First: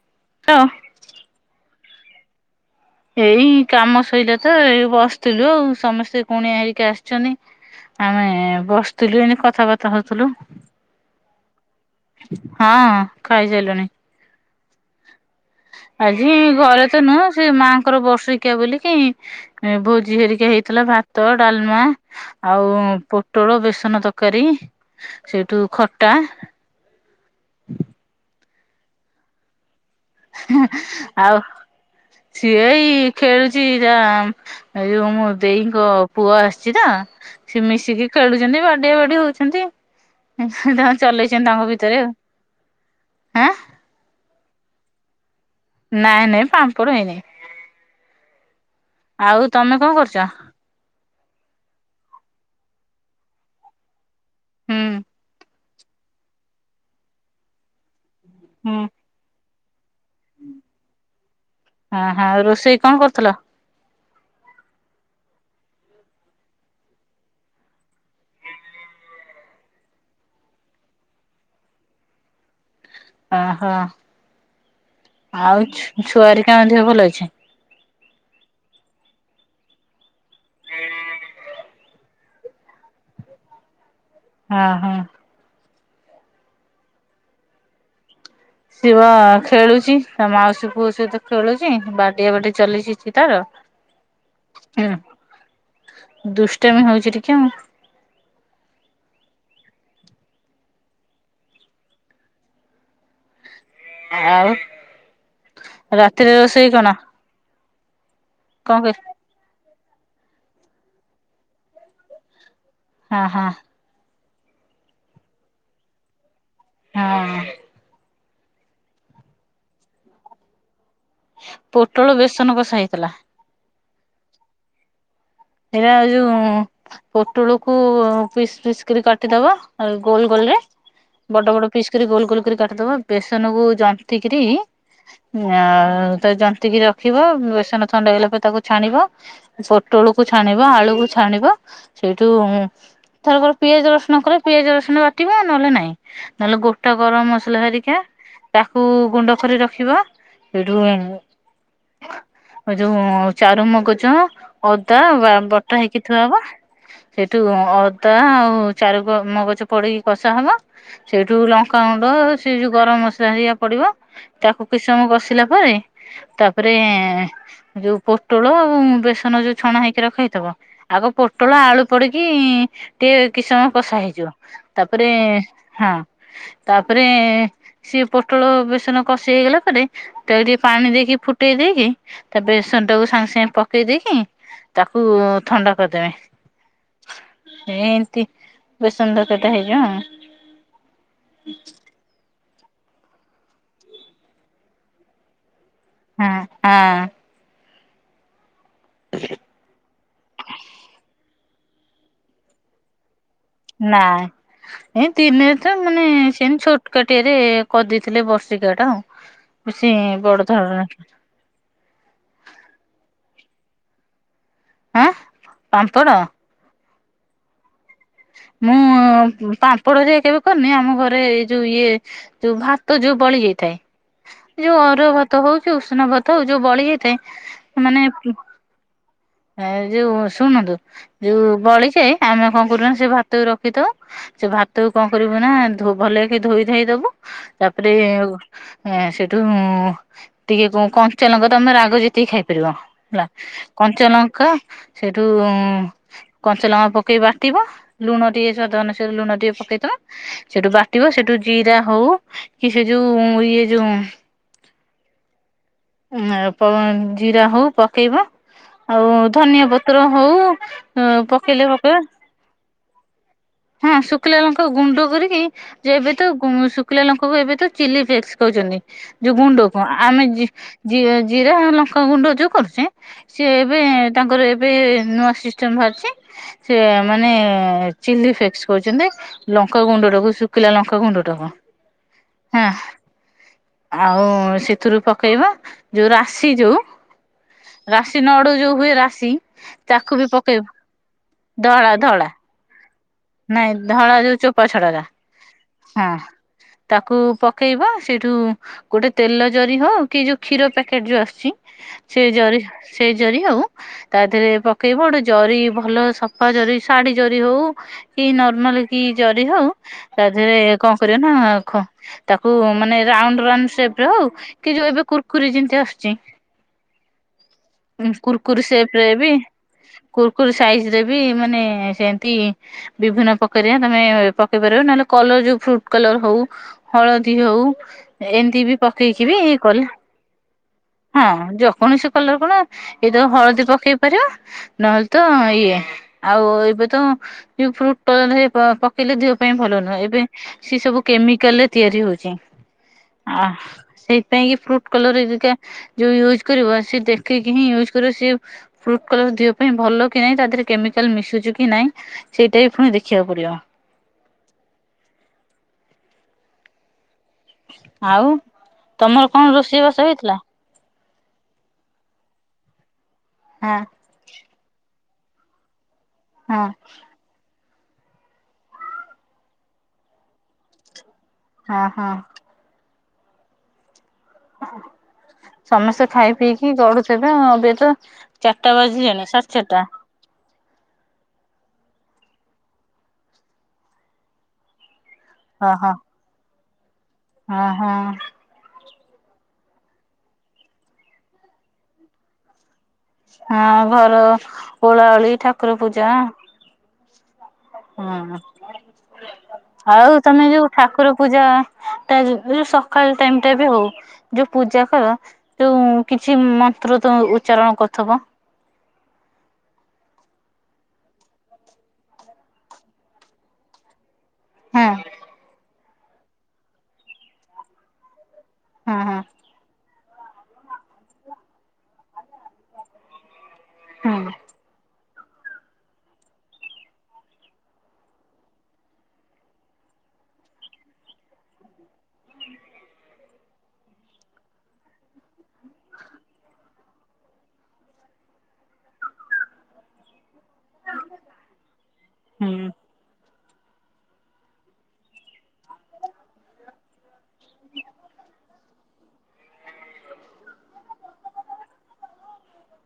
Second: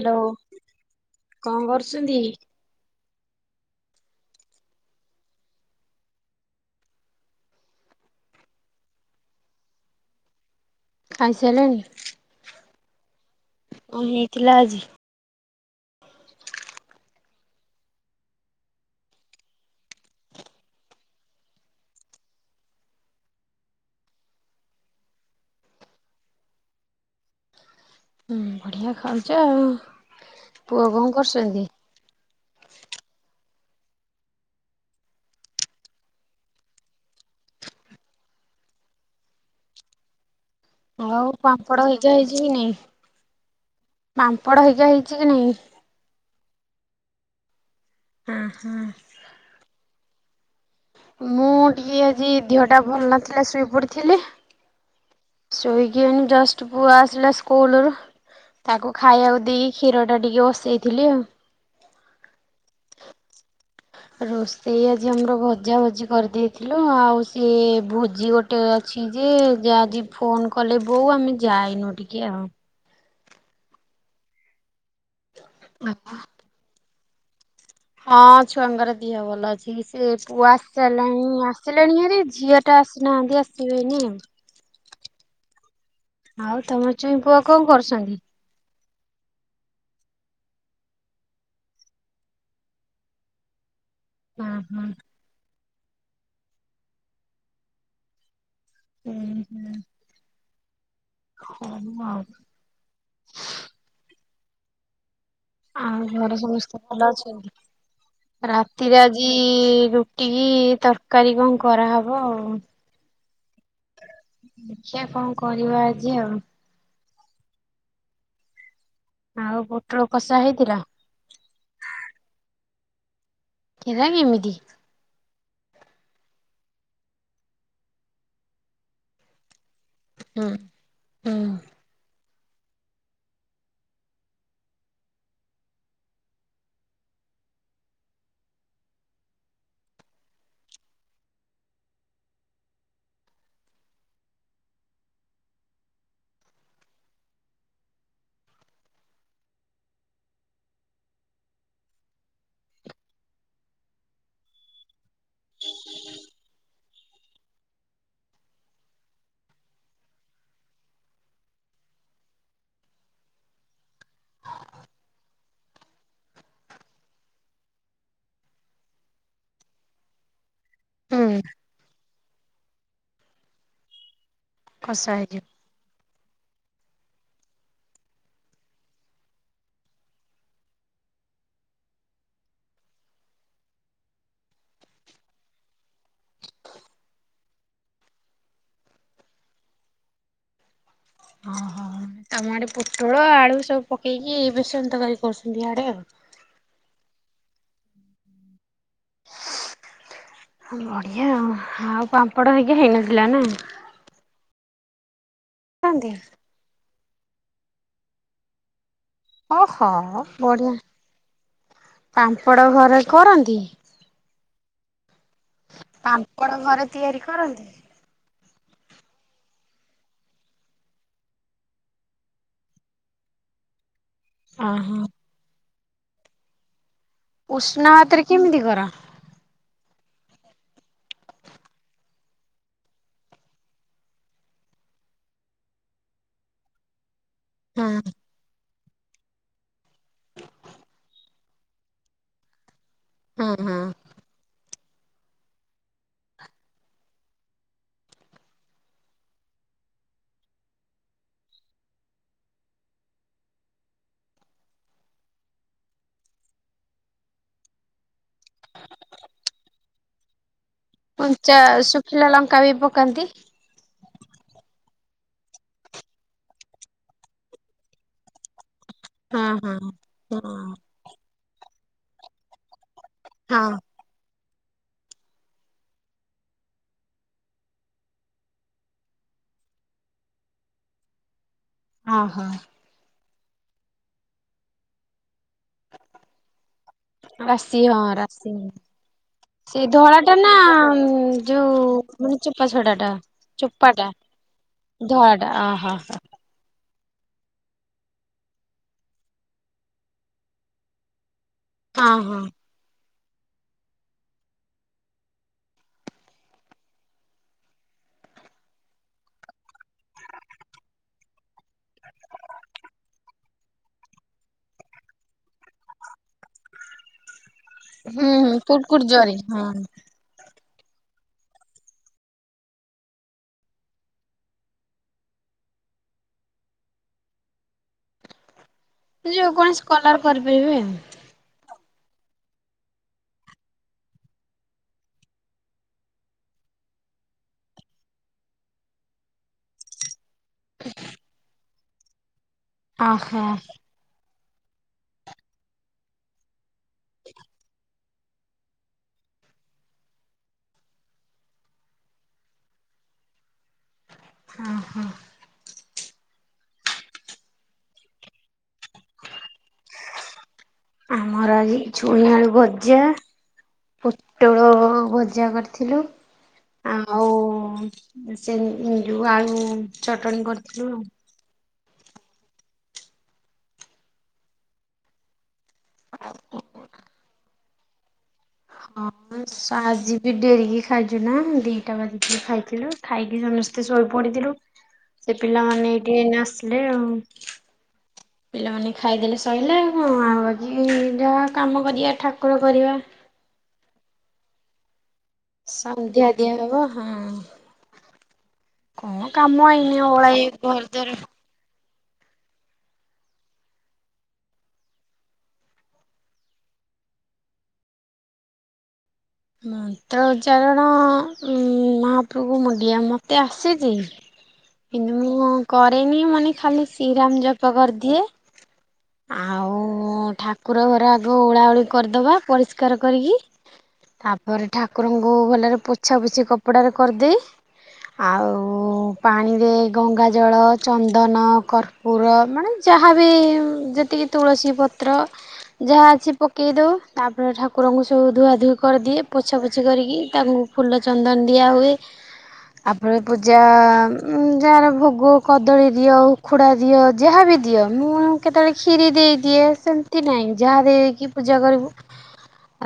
Hello. [unintelligible] କଣ କରୁଛନ୍ତି? ଏଇ କାମ ସଇଲା ତ ଏଇ ବସିଥିଲୁ ଆଉ ସମସ୍ତେ କୁଣିଆ ହେରିକା ଆସିଛନ୍ତି। ଆମେ ବସିଥିଲୁ ଏମତି କଥାବାର୍ତ୍ତା ହଉଥିଲୁ। ଖାଇ ସାଇଲେଣି? ହଁ ଖାଇସାଇଲୁଣି। କଁ ହେଇଥିଲା ଆଜି? ଆଜି ଘରେତ ନୁହଁ ସେ ମାଆଙ୍କର ବର୍ସିକିଆ ବୋଲିକି ଭୋଜି ହେରିକା ହେଇଥିଲା ଭାତ ଡ଼ାଲମା ଆଉ ପୋଟଳ ବେସନ ତରକାରୀ ସେଇଠୁ ଖଟା ହୁଁ ବଢ଼ିଆ ଖାଉଚ ଆଉ। ପୁଅ କଣ ଆଉ କରୁଛନ୍ତି? ସିଏ ଏଇ ଖେଳୁଚ ରା ଏ ଯୋଉ ମୋ ଦେଇଙ୍କ ପୁଅ ଆସିଚିନା ସେ ମିଶିକି ଖେଳୁଚନ୍ତି ବାଡିଆ ବାଡି ହଉଚନ୍ତି। ତାଙ୍କର ଆଉ ଚଲେଇଚନ୍ତି ତାଙ୍କ ପାମ୍ପଡ ଭିତରେ ହେଇକା ହେଇଛି କି ନାଇଁ? ଆଉ ଆଁ। ପାମ୍ପଡ଼ ହେଇିକା ହେଇଚିକି ନାହିଁ? ନାଇଁ ନାଇଁ ପାମ୍ପଡ଼ ହେଇନେଇଁ। ଉଁ ହୁଁ। ଆଉ ତମେ କଣ କରୁଚ? ମୁଁ ଟିକେ ଆଜି ଦୀହଟା ଭଲ ନଥିଲା ଶୋଇପଡ଼ିଥିଲି ହୁଁ। ସୋଇକି ଏଇନେ ଜଷ୍ଟ୍ ପୁଅ ଆସିଲା ସ୍କୁଲରୁ ତାକୁ ହୁଁ ଖା ଖାଇବାକୁ ଦେଇକି କ୍ଷୀରଟା ଟିକେ ବସେଇଥିଲି ଆଉ। ହଁ ହଁ ରୋଷେଇ କଁ କରୁଥିଲ? ରୋଷେଇ ଆଜି ଆମର ଭଜା ଭଜି କରିଦେଇଥିଲୁ ଆଉ ସିଏ ଭୋଜି ଗୋ ଗୋଟେ ଅଛିଯେ ଯାଆଜି ଫୋନ୍ କଲେ ବୋଉ ଆମେ ଯାଇନୁ ଟିକେ ଆଉ। ଓହୋ ଆଉ ଛୁଆରିକା ଦେହ ଭଲ ଅଛି? ହଁ ଛୁଆଙ୍କର ଦିହ ଭଲ ଅଛି ସେପୁଅ ଆସିସାରିଲାଣି ଆସିଲାଣି ହାରି ଝିଅ ଟା ଆସନାହାନ୍ତି ଆସିବେନି। ହଁ ହଁ। ଆଉ ତମ ଚୁଇଁ ପୁଅ କଁ କରୁଚନ୍ତି? ସିଏବା ଖେଳୁଚି ତାମାଉସୀ ପୁଅ ସହିତ ଖେଳୁଚି ବାଡିଆ ବାଡି ଚାଲିଚି ସିଏ ତାର [inaudible] ହଁ। ହୁଁ, ଦୁଷ୍ଟାମୀ ହଉଚି ଟିକେ ଆଉ। ହୁଁ ହୁଁ। ହଁ [unintelligible] ଆଉ ଆଉ? ଆଉ ରାତିରେ ଘର ରୋଷେଇ ସମସ୍ତେ କଣ ଭଲ ଅଛନ୍ତି କଣ କ ରାତିରେ ଆ ଆଜି ରୁଟିକି ତରକାରୀ କଁ କରାହବ ଆଉ। ହଁ ହଁ। ଦେଖିଆ କଣ କରିବା ଆଜି ଆଉ। ହଁ। ଆଉ ପୁଟଳ କଷା ହେଇଥିଲା? ପୋଟଳ ବେସନ କଷା ହେଇଥିଲା। କିରା କେମିତି? ଏରା ଏଯୋଉ ପୋଟଳକୁ ପିସ୍ ପିସ୍ କରି କାଟିଦବ ଆଉ ଗୋଲ ହୁଁ ଗୋଲରେ ହୁଁ ବଡ଼ ବଡ଼ ପିସ୍ କରି ଗୋଲ ଗୋଲ କରି କାଟିଦବ ବେସନକୁୁ ଜନ୍ତି କିରି ଆଉ ତାକୁ ଜନ୍ତିକି ରଖିବ ବେସନ ଥଣ୍ଡା ହେଇଗଲା ପରେ ତାକୁ ଛାଣିବ ପୋଟଳକୁୁ ଛାଣିବ, ଆଳୁକୁ ଛାଣିବ, ସେଇଠୁ ଥରକରେ ପିଆଜ ରସୁଣ କଲେ ପିଆଜ ରସୁଣ ବାଟିବ ନହେଲେ ନାଇଁ। ନହେଲେ ଗୋଟା ଗରମ ମସଲା ହେରିକା। ତାକୁ ଗୁଣ୍ଡ କରି ରଖିବ ସେଇଠୁ ହେ ଯୋଉ ଚାରୁ ମଗଯ। ତ ବଟା ହେଇକି ଥୁଆହବ। ସେଠୁ ଅଦା ଆଉ ଚାରୁ ମଗଜ ପଡିକି କଷା ହବ। ସେଇଠୁ ଲଙ୍କାଗୁଣ୍ଡ ସେ ଯୋଉ ଗରମ ମସଲା ହେରିକା ପଡିବ। ତାକୁ କିଛି ସମୟ କଷିଲା ପରେ ତାପରେ ଯୋଉ ପୋଟଳ ବେସନ ଯୋଉ ଛଣା ହେଇକି ରଖା ହେଇଥିବ ଆଗ ହୁଁ ପୋଟଳ ଆଳୁ ପଡିକି ଟିକେ କିଛି ସମୟ କଷା ହେଇଯିବ। ତାପରେ କଷା ହେଇଯିବ। ହଁ ତାପରେ ସିଏ ପୋଟଳ ବେସନ କଷି ହେଇଗଲା ପରେ ତାକୁ ଟିକେ ପାଣି ଦେଇକି ଫୁଟେଇ ଦେଇକି ତାପରେ ବେସନଟାକୁ ସାଙ୍ଗେ ସାଙ୍ଗେ ପକେଇ ଦେଇକି। ତାକୁ ଥଣ୍ଡା କରିଦେବେ। ଏମିତି ବେସନ ତରକାରୀଟା ହେଇଯିବ। ଓହୋ ତମ ଆଡେ ପୋଟଳ ଆଳୁ ସବୁ ପକେଇକି ବେସନ ତରକାରୀ କରୁଛନ୍ତି ଇଆଡେ ଆଉ। ହଁ ହଁ। ହୁଁ [unintelligible] ବଢିଆ ଆଉ, ଆଉ ପାମ୍ପଡ ହେରିକା ହେଇନଥିଲା ନା। ନା ଏଇ ତିନିଟା [unintelligible] କାହାନ୍ତି? ସେମିତି ଛୋଟକାଟିଆରେ କରିଦେଇଥିଲେ ବର୍ଷିକିଆଟା ଆଉ ଓହୋ ବେଶୀ ବଡଧରଣର ନଥିଲା। ପାମ୍ପଡ଼ ଘରେ କରନ୍ତି? ଏଁ ପାମ୍ପଡ଼। କଣ ଘରେ ତିଆରି କରନ୍ତି? ମୁଁ ପାମ୍ପଡ ଯେ କେବେ କରିନି ଆମ ଘରେ ଏଇ ଯୋଉ ଇଏ। ଯୋଉ ଭାତ ଯୋଉ ବଳି ଯାଇଥାଏ, ଯୋଉ ଓହୋ ଅରୁଆ ଭାତ ହଉ କି ଉଷୁନା ଭାତ ହଉ ଯୋଉ ବଳି ଯାଇଥାଏ। ଉଷୁନା ଭାତରେ କେମିତି କର? ହେଁ ଯୋଉ ଶୁଣନ୍ତୁ, ଯୋଉ ବଳିଜାଏ ଆମେ କଣ କରୁନା ସେ ଭାତକୁ ରଖିଥାଉ। ସେ ଭାତ କୁ କଣ କରିବୁ ନା ଭଲ କି ଧୋଇ ଧାଇଦବୁ ହଁ ତାପରେ। ଏଁ, ସେଇଠୁ ଟିକେ ଯଉ କଞ୍ଚାଲଙ୍କା ତମେ ରାଗ ଯେତିକି ଖାଇପାରିବ। ହେଲା ହଁ ହଁ କଞ୍ଚାଲଙ୍କା ସେଟୁ କଞ୍ଚାଲଙ୍କା ପକେଇ ବାଟିବା ଲୁଣ ଟିକେ ସ୍ୱାଦ ଅନୁସାରେ ଲୁଣ ଟିକେ ପକେଇଦେବା ସେଠୁ ବାଟିବ ସେଠୁ ଜିରା ହଉ କି ସେ ଯଉ ଇଏ ଯଉ। ଉଁ ପ ଜିରା ହଉ ପକେଇବା ଆଉ ଧନିଆ ପତ୍ର ହଉ ପକେଇଲେ କଞ୍ଚାଶୁଖିଲା ଲଙ୍କା ବି ପକାନ୍ତି। ହାଁ ଶୁଖିଲାଲଙ୍କା କୁ ଗୁଣ୍ଡ କରିକି ଯେ ଏବେତ ଶୁଖିଲା ଲଙ୍କାକୁ ଏବେ ତ ଚିଲି ଫ୍ରେଶ କହୁଛନ୍ତି। ଯୋଉ ହଁ ହଁ ଗୁଣ୍ଡକୁ ଆମେ ହଁ ଜିରା ଲଙ୍କା ଗୁଣ୍ଡ ଯୋଉ କରୁଚେ ସିଏ ହଁ ଏବେ ତାଙ୍କର ଏବେ ନୂଆ ସିଷ୍ଟମ ବାହାରିଚି ସେ ମାନେ ଚିଲି ଫ୍ରେଶ କହୁଛନ୍ତି। ଲଙ୍କାଗୁଣ୍ଡ ଟାକୁ ଶୁଖିଲା ଲଙ୍କାଗୁଣ୍ଡ ଟାକୁ। ହଁ ହଁ ହଁଅଂ ଆଉ ସେଥିରୁ ପକେଇବା ଯୋଉ ରାଶି ଯୋଉ। ରାଶି ହଁ ନଡୁ ରାଶି ଯୋଉ ହୁଏ ରାଶି ସେଇ ତାକୁ ବି ଧଳାଟା ନା ପକେଇବୁ ଧଳା ଧଳା ଯୋଉେ ଚୋପା ଛୋଡ଼ା ଟା। ନାଇଁ ଚୋପା ଟା? ଧଳା ଯୋଉ ଚୋପା ଛଡ଼ଟା ଧଳାଟା ଅହୋ ଆଁ। ତାକୁ ପକେଇବା ସେଇଠୁ ଗୋଟେ ତେଲ ଜରି ହଉ କି ଯୋଉ କ୍ଷୀର ପ୍ୟାକେଟରୁ ଆସିଚି ସେ ହୁଁ ଜରି ସେଇ ଜରି ହୋଉ। ତା ଦେରେ ପକେଇବ ଗୋଟେ ଜରି ଭଲ ସଫା ଜରି ଶାଢ଼ୀ ଜରି ହଉ। କି ନର୍ମାଲ କି ଜରି ହଉ ତା ଦେହରେ କଣ କରିବ ନା ଖ ତାକୁ ମାନେ ରାଉଣ୍ଡୁ ରାଉଣ୍ଡୁ ସେପ୍ ରେ ହଉ କି ଯୋଉ ଏବେ କୁୁରକୁରି ଯେମିତି ଆସୁଚି। ହୁଁ ହୁଁ କୁରିକୁରି ଜରି ହଁ। କୁୁରୁକୁୁରୁ ସାଇଜିରେ ବି ମାନେ ସେଏତି ବିଭିନ୍ନ ପକରିଆ ତମେ ପକେଇ ପାରିବ, ନହେଲେ କଲର ଯୋଉ ଫ୍ରୁଡୁ କଲର ହଉ। ହଳଦୀ ହଉ ଏମିତି ବି ପକେଇକି ବି ଯୋଉ କଲେ କୌଣସି କଲର କରିପାରିବେ। ହଁ ଯୋକୌଣସି କଲର କଣ ଏଇ ଯୋଉ ହଳଦୀ ପକେଇ ପାରିବ। ନହେଲେ ତ ଇଏ ଆଉ ଏବେ ତ ଯଉ ଫ୍ରୁଟ [unintelligible] ପକେଇଲେ ଦେହ ପାଇଁ ଭଲ ନୁହେଁ, ଏବେ ସେସବୁ କେମିକାଲରେ ତିଆରି ହଉଛି ଓହୋ ଆ ସେ ପାଇଁ କି ଫ୍ରୁଟ କଲରେ ଯୋଉ ୟୁଜ୍ କରିବ ସିଏ ଦେଖିକି ହିଁ ୟୁଜ୍ କରିବ ସିଏ ଯୋଉ ଫ୍ରୁଟ କଲର ଦିହ ପାଇଁ ଭଲ କି ନାଇଁ ତା ଦେହରେ କେମିକାଲ ମିଶୁଚି କି ନାଇଁ। ସେଇଟା ବି ପୁଣି ଦେଖିବାକୁ ପଡିବ। ହଁ ହଁ। ଆଉ ତମର କଣ ରୋଷେଇବାସ ହେଇଥିଲା? ଆମର ଆଜି ଛୁଇଁଆଳୁ ଭଜା। [unintelligible] ପୋଟଳ ଭଜା କରିଥିଲୁ। [inaudible] ଆଉ ସେ ଯୋଉ ଆଳୁ ଚଟଣି କରିଥିଲୁ ହଁ। ହଁ ହଁ। ସମସ୍ତେ ଖାଇ ପିଇକି ଗଡୁଥି [unintelligible] ଏବେ ତ ଚାରିଟା ବାଜିଲାଣି ସାଢେଟା। ଭିଡ଼ିଓ [unintelligible] ଖାଇଚୁନା ଦିଟା ବାଜିଚି ଖାଇଥିଲୁ ଖାଇକି ସମସ୍ତେ ଶୋଇ ପଡିଥିଲୁ। ସେ ପିଲାମାନେ ଏଇଠି ଏଇନା ଆସିଲେ ଆଉ ଆ ହାଁ। ପିଲାମାନେ ଖାଇଦେଲେ ସହିଲା [unintelligible] ଆଉ ଯାହା କାମ କରିବା ଠାକୁର କରିବା। ଆଉ ଘର ଓଳାଓଳି ଠାକୁ ସନ୍ଧ୍ୟା ଦିଆ ହବ ହଁ ହଁ। ହୁଁ କଣ କାମ ଏଇନେ ଆଉ ଓଳାଏ ତମେ ଯୋଉ ଠାକୁର ଘରଦ୍ୱାର ପୂଜା ତା ଯୋଉ ସକାଳ ଟାଇମ ଟା [unintelligible] ଯୋଉ ପୂଜା କର ଯୋଉ କିଛି ମନ୍ତ୍ର ତ ଉଚ୍ଚାରଣ କରୁଥବ? ମନ୍ତ୍ର ଉଚ୍ଚାରଣ ମହାପ୍ରଭକୁ ମୁଣ୍ଡିଆ ମୋତେ ଆସିନି। ହଁ କିନ୍ତୁ ମୁଁ କରେନି ମାନେ ଖାଲି ଶ୍ରୀରାମ ଜପ କରିଦିଏ। ହୁଁ ହଁ। ମୁଁ ଠାକୁର ଘର ଆଗ ଓଳାଓଳି କରିଦେବା ପରିଷ୍କାର କରିକି ହୁଁ ତାପରେ ଠାକୁରଙ୍କୁ ଭଲରେ ପୋଛା ପୋଛି କପଡ଼ାରେ କରିଦେଏ। ଆଉ ପାଣିରେ ଗଙ୍ଗା ଜଳ ଚନ୍ଦନ କର୍ ପୁର ମାନେ ଯାହାବି ଯେତିକି ତୁଳସୀ ପତ୍ର ଯାହା ଅଛି ପକେଇ ଦଉ ତାପରେ ଠାକୁରଙ୍କୁ ସବୁ ଧୁଆ ଧୁଇ କର୍ଦିଏ ପୋଛା ପୋଛି କରିକି ତାଙ୍କୁ ଫୁଲ ଚନ୍ଦନ୍ ଦିଆହୁଏ ହୁଁ ଆପରେ ପୂଜା ଯାହାର ଭୋଗ କଦଳୀ ଦିଅ ଉଖୁଡ଼ା ଦିଅ ଯାହା ବି ଦିଅ ମୁଁ କେତେବେଳେ କ୍ଷୀରି ଦେଇଦିଏ ସେମ୍ତି ନାହିଁ ଯାହା ଦେଇକି ପୂଜା କରିବୁ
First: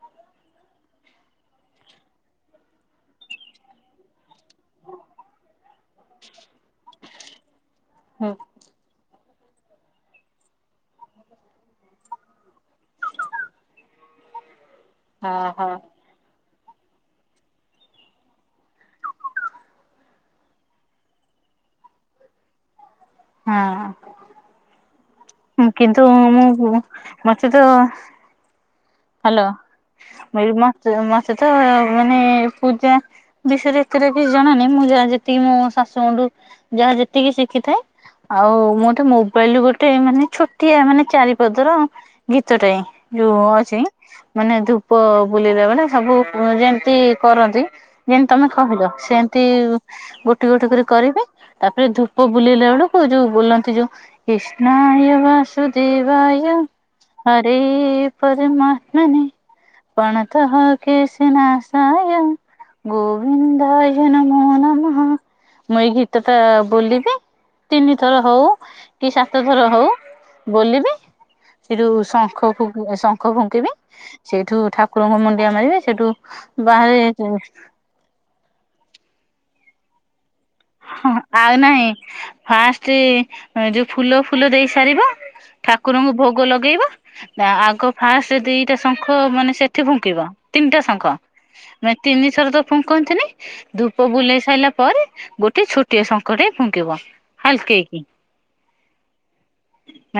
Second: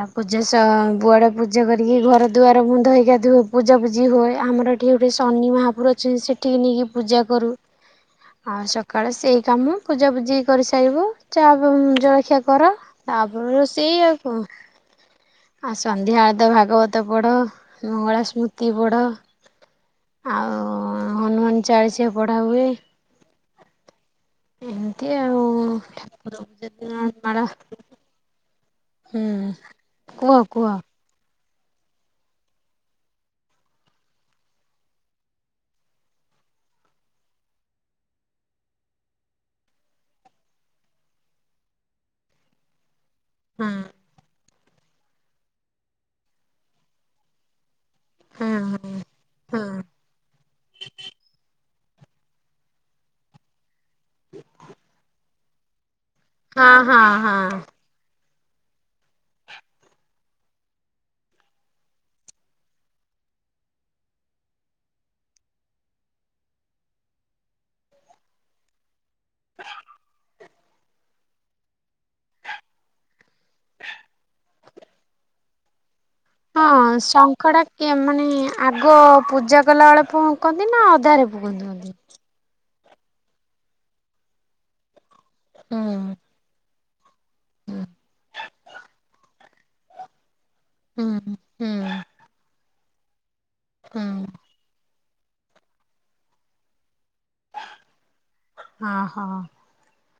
ଆ ପୂଜା ସ ବୁଆଡେ ପୂଜା କରିକି ଘର ଦୁଆର ବନ୍ଧ ହେଇକି ଗାଧୁଅ ହେବୁ ପୂଜାପୂଜି ହୁଏ ଆମର ଏଠି ଗୋଟଏ ଶନି ମହାପୁୁର ଅଛି ସେଠିକି ନେଇକି ପୂଜା କରୁ ହୁଁ। ଆଉ ସକାଳେ ସେଇ କାମ ପୂଜାପୂଜି କରିସାରିବୁ ଚା ଜଳଖିଆ କର ତାପରେ ରୋଷେଇ ଆଉ ଙ୍କ ହଁ ଆଉ ହଁ ସନ୍ଧ୍ୟା ଆଳତ ଭାଗବତ ପଢ ମଙ୍ଗଳା ସ୍ମୃତି ପଢ ଆଉ ହନୁମାନ୍ ଚାଳିଶିଆ ପଢ଼ା ହୁଏ। ହଁ। ଏମିତି ଆଉ। କିନ୍ତୁ ଠାକୁର ପୂଜା ମୁଁପୁ ଦିନ ମାଳ ମତେ ତ ହୁଁ ହାଲୋ କୁହ ମୁ କହିଲି କୁହ ମତେ ମତେ ତ ମାନେ ପୂଜା ବିଷୟରେ ଏତେଟା କିଛି ଜଣାନାହିଁ ମୁଁ ଯାହା ଯେତିକି ମୋ ଶାଶୁ ଙ୍କଠୁ ଯାହା ଯେତିକି ଶିଖିଥାଏ ଆଉ ମୋଠୁ ମୋବାଇଲ୍ ଗୋଟେ ମାନେ ଛୋଟିଆ ମାନେ ଚାରିପଦର ଗୀତଟେ ଯୋଉ ହଁ ଅଛି ମାନେ ଧୂପ ବୁଲେଲା ବେଳେ ସବୁ ଯେମ୍ତି କରନ୍ତି ଯେମିତି ହଁ ତମେ ହଁ କହିଲ ସେମ୍ତି ହଁ ଗୋଟି ଗୋଟି କରି କରିବେ ତାପରେ ଧୂପ ବୁଲାଇଲା ବେଳକୁ ଯୋଉ ବୁଲନ୍ତି ଯୋଉ କ୍ରିଷ୍ଣାୟ ବାସୁଦେବାୟ ହଁ ହଁ ହଁ ହରେ ପରମା [unintelligible] ପଣ ତହ କେଶନାସାୟ ଗୋବିଦ୍ଧାୟ ନମ ନାମହ ମୁଁ ଏଇ ଗୀତ ଠା ବୋଲିବି ତିନି ଥର ହଉ କି ସାତ ଥର ହଉ ବୋଲିବି ସେଠୁ ଶଙ୍ଖକୁ ଶଙ୍ଖ ଫୁଙ୍କିମି ଏଠୁ ଠାକୁରଙ୍କୁ ମୁଣ୍ଡିଆ ମାରିବି ସେଠୁ ହଁ ଶଙ୍ଖ ଟା କେ ମାନେ ଆଗ ପୂଜା କଲାବେଳେ ଫୁ କନ୍ତି ନା ଅଧାରେ ଫୁକଦିଅନ୍ତି? ଫାଷ୍ଟେ ଏଁ ଯଉ ଫୁଲ ଫୁଲ ଦେଇ ସାରିବ ଠାକୁରଙ୍କୁ ହୁଁ ଭୋଗ ଲଗେଇବ ନା ଆଗ ଫାଷ୍ଟେ ଦିଟା ଶଙ୍ଖ ମାନେ ସେଠି ଫୁଙ୍କିବ ତିନ୍ଟା ଶଙ୍ଖ ହୁଁ ମା ହୁଁ ତିନିଥର ତ ଫୁକନ୍ତିନି ଧୂପ ବୁଲେଇ ସାଇଲା ପରେ ଗୋଟେ ଛୋଟିଆ ଶଙ୍ଖଟେ ଫୁଙ୍କିବ ହାଲ୍କେଇକି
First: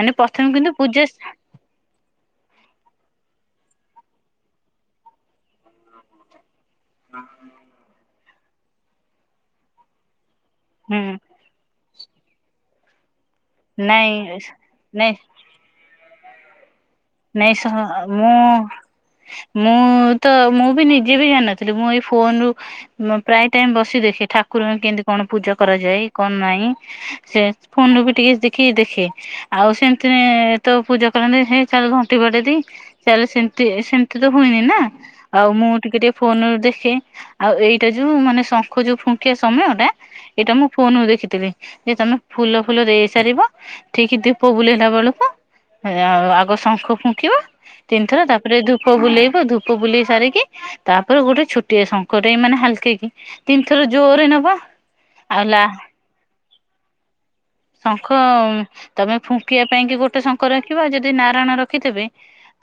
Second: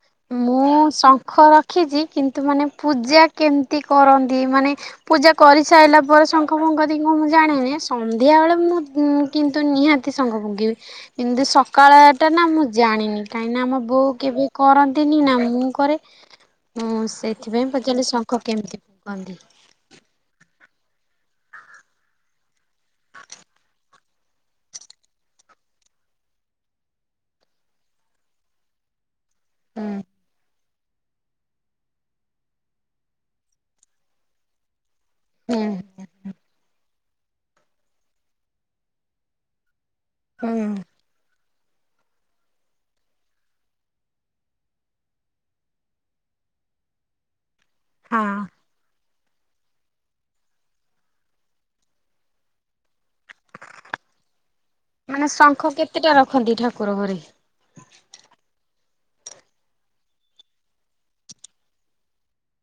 ମାନେ ପ୍ରଥମେ ମୁଁ କିନ୍ତୁ ପୂଜା ଶଙ୍ଖର ରଖିଛି କିନ୍ତୁ ମାନେ ପୂଜା କେମ୍ତି କରନ୍ତି ମାନେ ପୂଜା କରିସାଇଲା ପରେ ଶ ଙ୍ଖ ଫୁକନ୍ତି କଣ ମୁଁ ଜାଣିନି ସନ୍ଧ୍ୟାବେଳେ ମୁଁ ଉଁ କିନ୍ତୁ ନିହାତି ସଙ୍ଖ ଫୁଙ୍କିବି। ହୁଁ। ଇମ୍ତି ସକାଳେ ଏଟାନା ମୁଁ ଜାଣିନି। କାହିଁକି ନା ଆମ ବୋଉ ନାଇଁ କେବେ ନାଇଁ କରନ୍ତିନି ନା ମୁଁ କରେ ଉଁସ୍ ନାଇଁ ଏଇଥିପାଇଁ ପଚାର୍ଲି ଶଙ୍ଖ ମୁଁ କେମ୍ତି ଫୁକନ୍ତି ମୁଁ ତ ମୁଁ ବି ନିଜେ ବି ଜାଣ୍ନଥିଲି ମୁଁ ଏଇ ଫୋନ୍ ରୁୁ ମୁଁ ପ୍ରାୟେ ଟାଇମ୍ ବସି ଦେଖେ ଠାକୁରଙ୍କୁ କେମ୍ତି କଣ ପୂଜା କରାଯାଏ କଣ ନାହିଁ। ସେ ଫୋନ୍ ରୁ ବି ଟିକେ ଦେଖିକି ଦେଖେ ଆଉ ହୁଁ ସେମ୍ତି ନାହିଁ ତ ପୂଜା କରନ୍ତି ହେ ଚାଲ ଘଣ୍ଟି ବାଡେଇ ଦେଇ ଚାଲ ସେମତି ସେମିତି ତ ହୁଏନି ନା? ଆଉ ମୁଁ ହୁଁ ଟିକେ ଟିକେ ଫୋନ୍ ରୁ ଦେଖେ ଆଉ ଏଇଟା ଯୋଉ ମାନେ ଶଙ୍ଖ ଯୋଉ ଫୁଙ୍କିବା ସମୟଟା ଏଇଟା ହୁଁ। ମୁଁ ଫୋନ୍ ରୁ ଦେଖିଥିଲି [unintelligible] ଫୁଲ ଫୁଲ ଦେଇ ସାରିବ ଠିକ ଦୀପ ବୁଲେଇଲା ବେଳକୁ ଏ ଆଉ ଆଗ ଶ ଶଙ୍ଖ ଫୁଙ୍କିବ ତିନିଥର ହଁ ତାପରେ ଧୂ ପ ବୁଲେଇବ, ଧୂପ ବୁଲେଇ ସାରିକି ତାପରେ ଗୋଟେ ଛୁଟିଆ ଶଙ୍ଖ ଟେ ଏ ମାନେ ହାଲକେଇକି ତିନଥର ଜୋରରେ ନବ ମାନେ ଆଉ ଲା ଶଙ୍ଖ କେତେଟା ରଖନ୍ତି ଠାକୁର ଘରେ? ଶଙ୍ଖ ଉଁ, ତୋମେ ଫୁଙ୍କିବା ପାଇଁ କି ଗୋଟେ ଶଙ୍ଖ ରଖିବ। ଆଉ ଯଦି ନା ରାୟଣ ରଖିଥେବେ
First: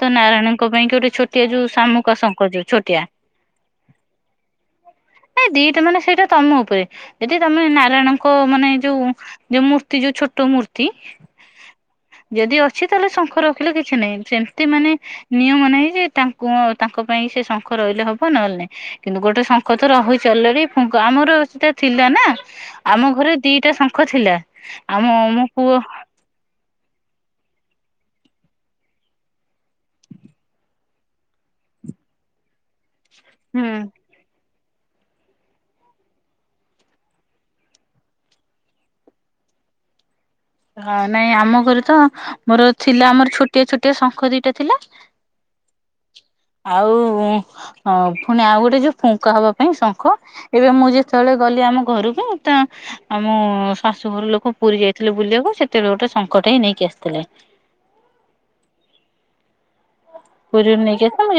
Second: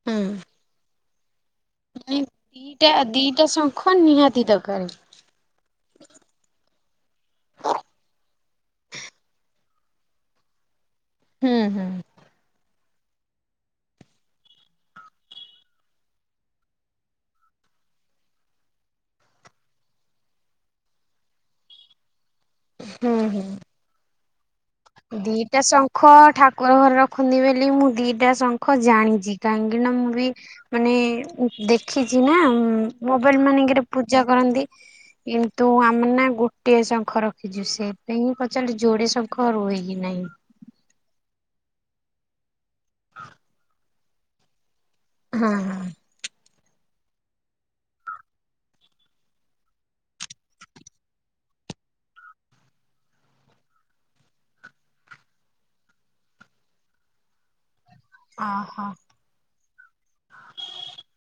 ତ ନାରାୟଣଙ୍କ ପାଇଁ କି ଗୋଟେ ଛୋଟିଆ ଯୋଉ ଶାମୁକା ନେ ଶଙ୍ଖ ଯୋଉ ଦିଟା ଛୋଟିଆ ଦିଟା ଶଙ୍ଖ ନିହାତି ଦରକାର। ଏ ଦିଟା ମାନେ ସେଇଟା ତୋମ ଉପରେ ଯଦି ତୋମେ ନାରାୟଣଙ୍କ ମାନେ ଯୋଉ ଯୋଉ ମୂର୍ତ୍ତି ଯୋଉ ଛୋଟ ମୂର୍ତ୍ତି ହୁଁ ହୁଁ। ଯଦି ଅଛି ତାହେଲେ ଶଙ୍ଖ ର ଖିଲ କିଛି ନାହିଁ। ସେମତି ମାନେ ନିୟମ ନାହିଁ ଯେ ତାଙ୍କୁ ତାଙ୍କ ପାଇଁ ସେ ଶଙ୍ଖ ରହିଲେ ହବ ନହେଲେ ନାହିଁ। କିନ୍ତୁ ଗୋଟେ ଶଙ୍ଖ ତ ରହୁଚି ଅଲରେଡି ଫୁଙ୍କ ଆମର ସେଟା ଥିଲା ନା ଆମ ହୁଁ ଘରେ ହୁଁ। ଦିଟା ଶଙ୍ଖ ଥିଲା। ଆମ ମୋ ଦିଟା ପୁଅ ଶଙ୍ଖ ଠା କୁର ଘରେ ରଖନ୍ତି ବୋଲି ମୁଁ ଦିଟା ଶଙ୍ଖ ଜାଣିଚି। କାହିଁକି ନା ମୁଁ ବି ମାନେ ଦେଖିଛି ନା ଉଁ, ମୋବାଇଲ୍ ହୁଁ। ମାନେଙ୍କରେ ପୂଜା କରନ୍ତି। କିନ୍ତୁ ଆମେ ନା ଗୋଟିଏ ଶଙ୍ଖ ରଖିଛୁ ସେଇଥିପାଇଁ ହିଁ ପଚାରିଲି ଯୋଡେ ଶଙ୍ଖ ଖ ରୁହେ କି ନାହିଁ ହଁ ନାଇଁ ଆମ ଘରେ ତ ମୋର ଥିଲା ଆମର ଛୋଟିଆ ଛୋଟିଆ ଶଙ୍ଖ ଦିଟା ଥିଲା। ହଁ, ହଁ। ଆଉ ଉଁ, ହଁ ଫୁଣି ଆଉ ଗୋଟେ ଯୋଉ ଫୁଙ୍କା ହବା ପାଇଁ ଶଙ୍ଖ ଏବେ ମୁଁ ଯେତେବେଳେ ଗଲି ଆମ ଘରକୁ ତ ଆମ ଶାଶୁଘର ଲୋକ ପୁରୀ ଯାଇଥିଲେ ବୁଲିବାକୁ ସେତେବେଳେ ଗୋଟେ ଶଙ୍ଖ ଟେ ନେଇକି ଆସିଥିଲେ। ଓହୋ। ପୁରୀରୁ ନେଇିକି ଆସିଥିଲେ ଯେ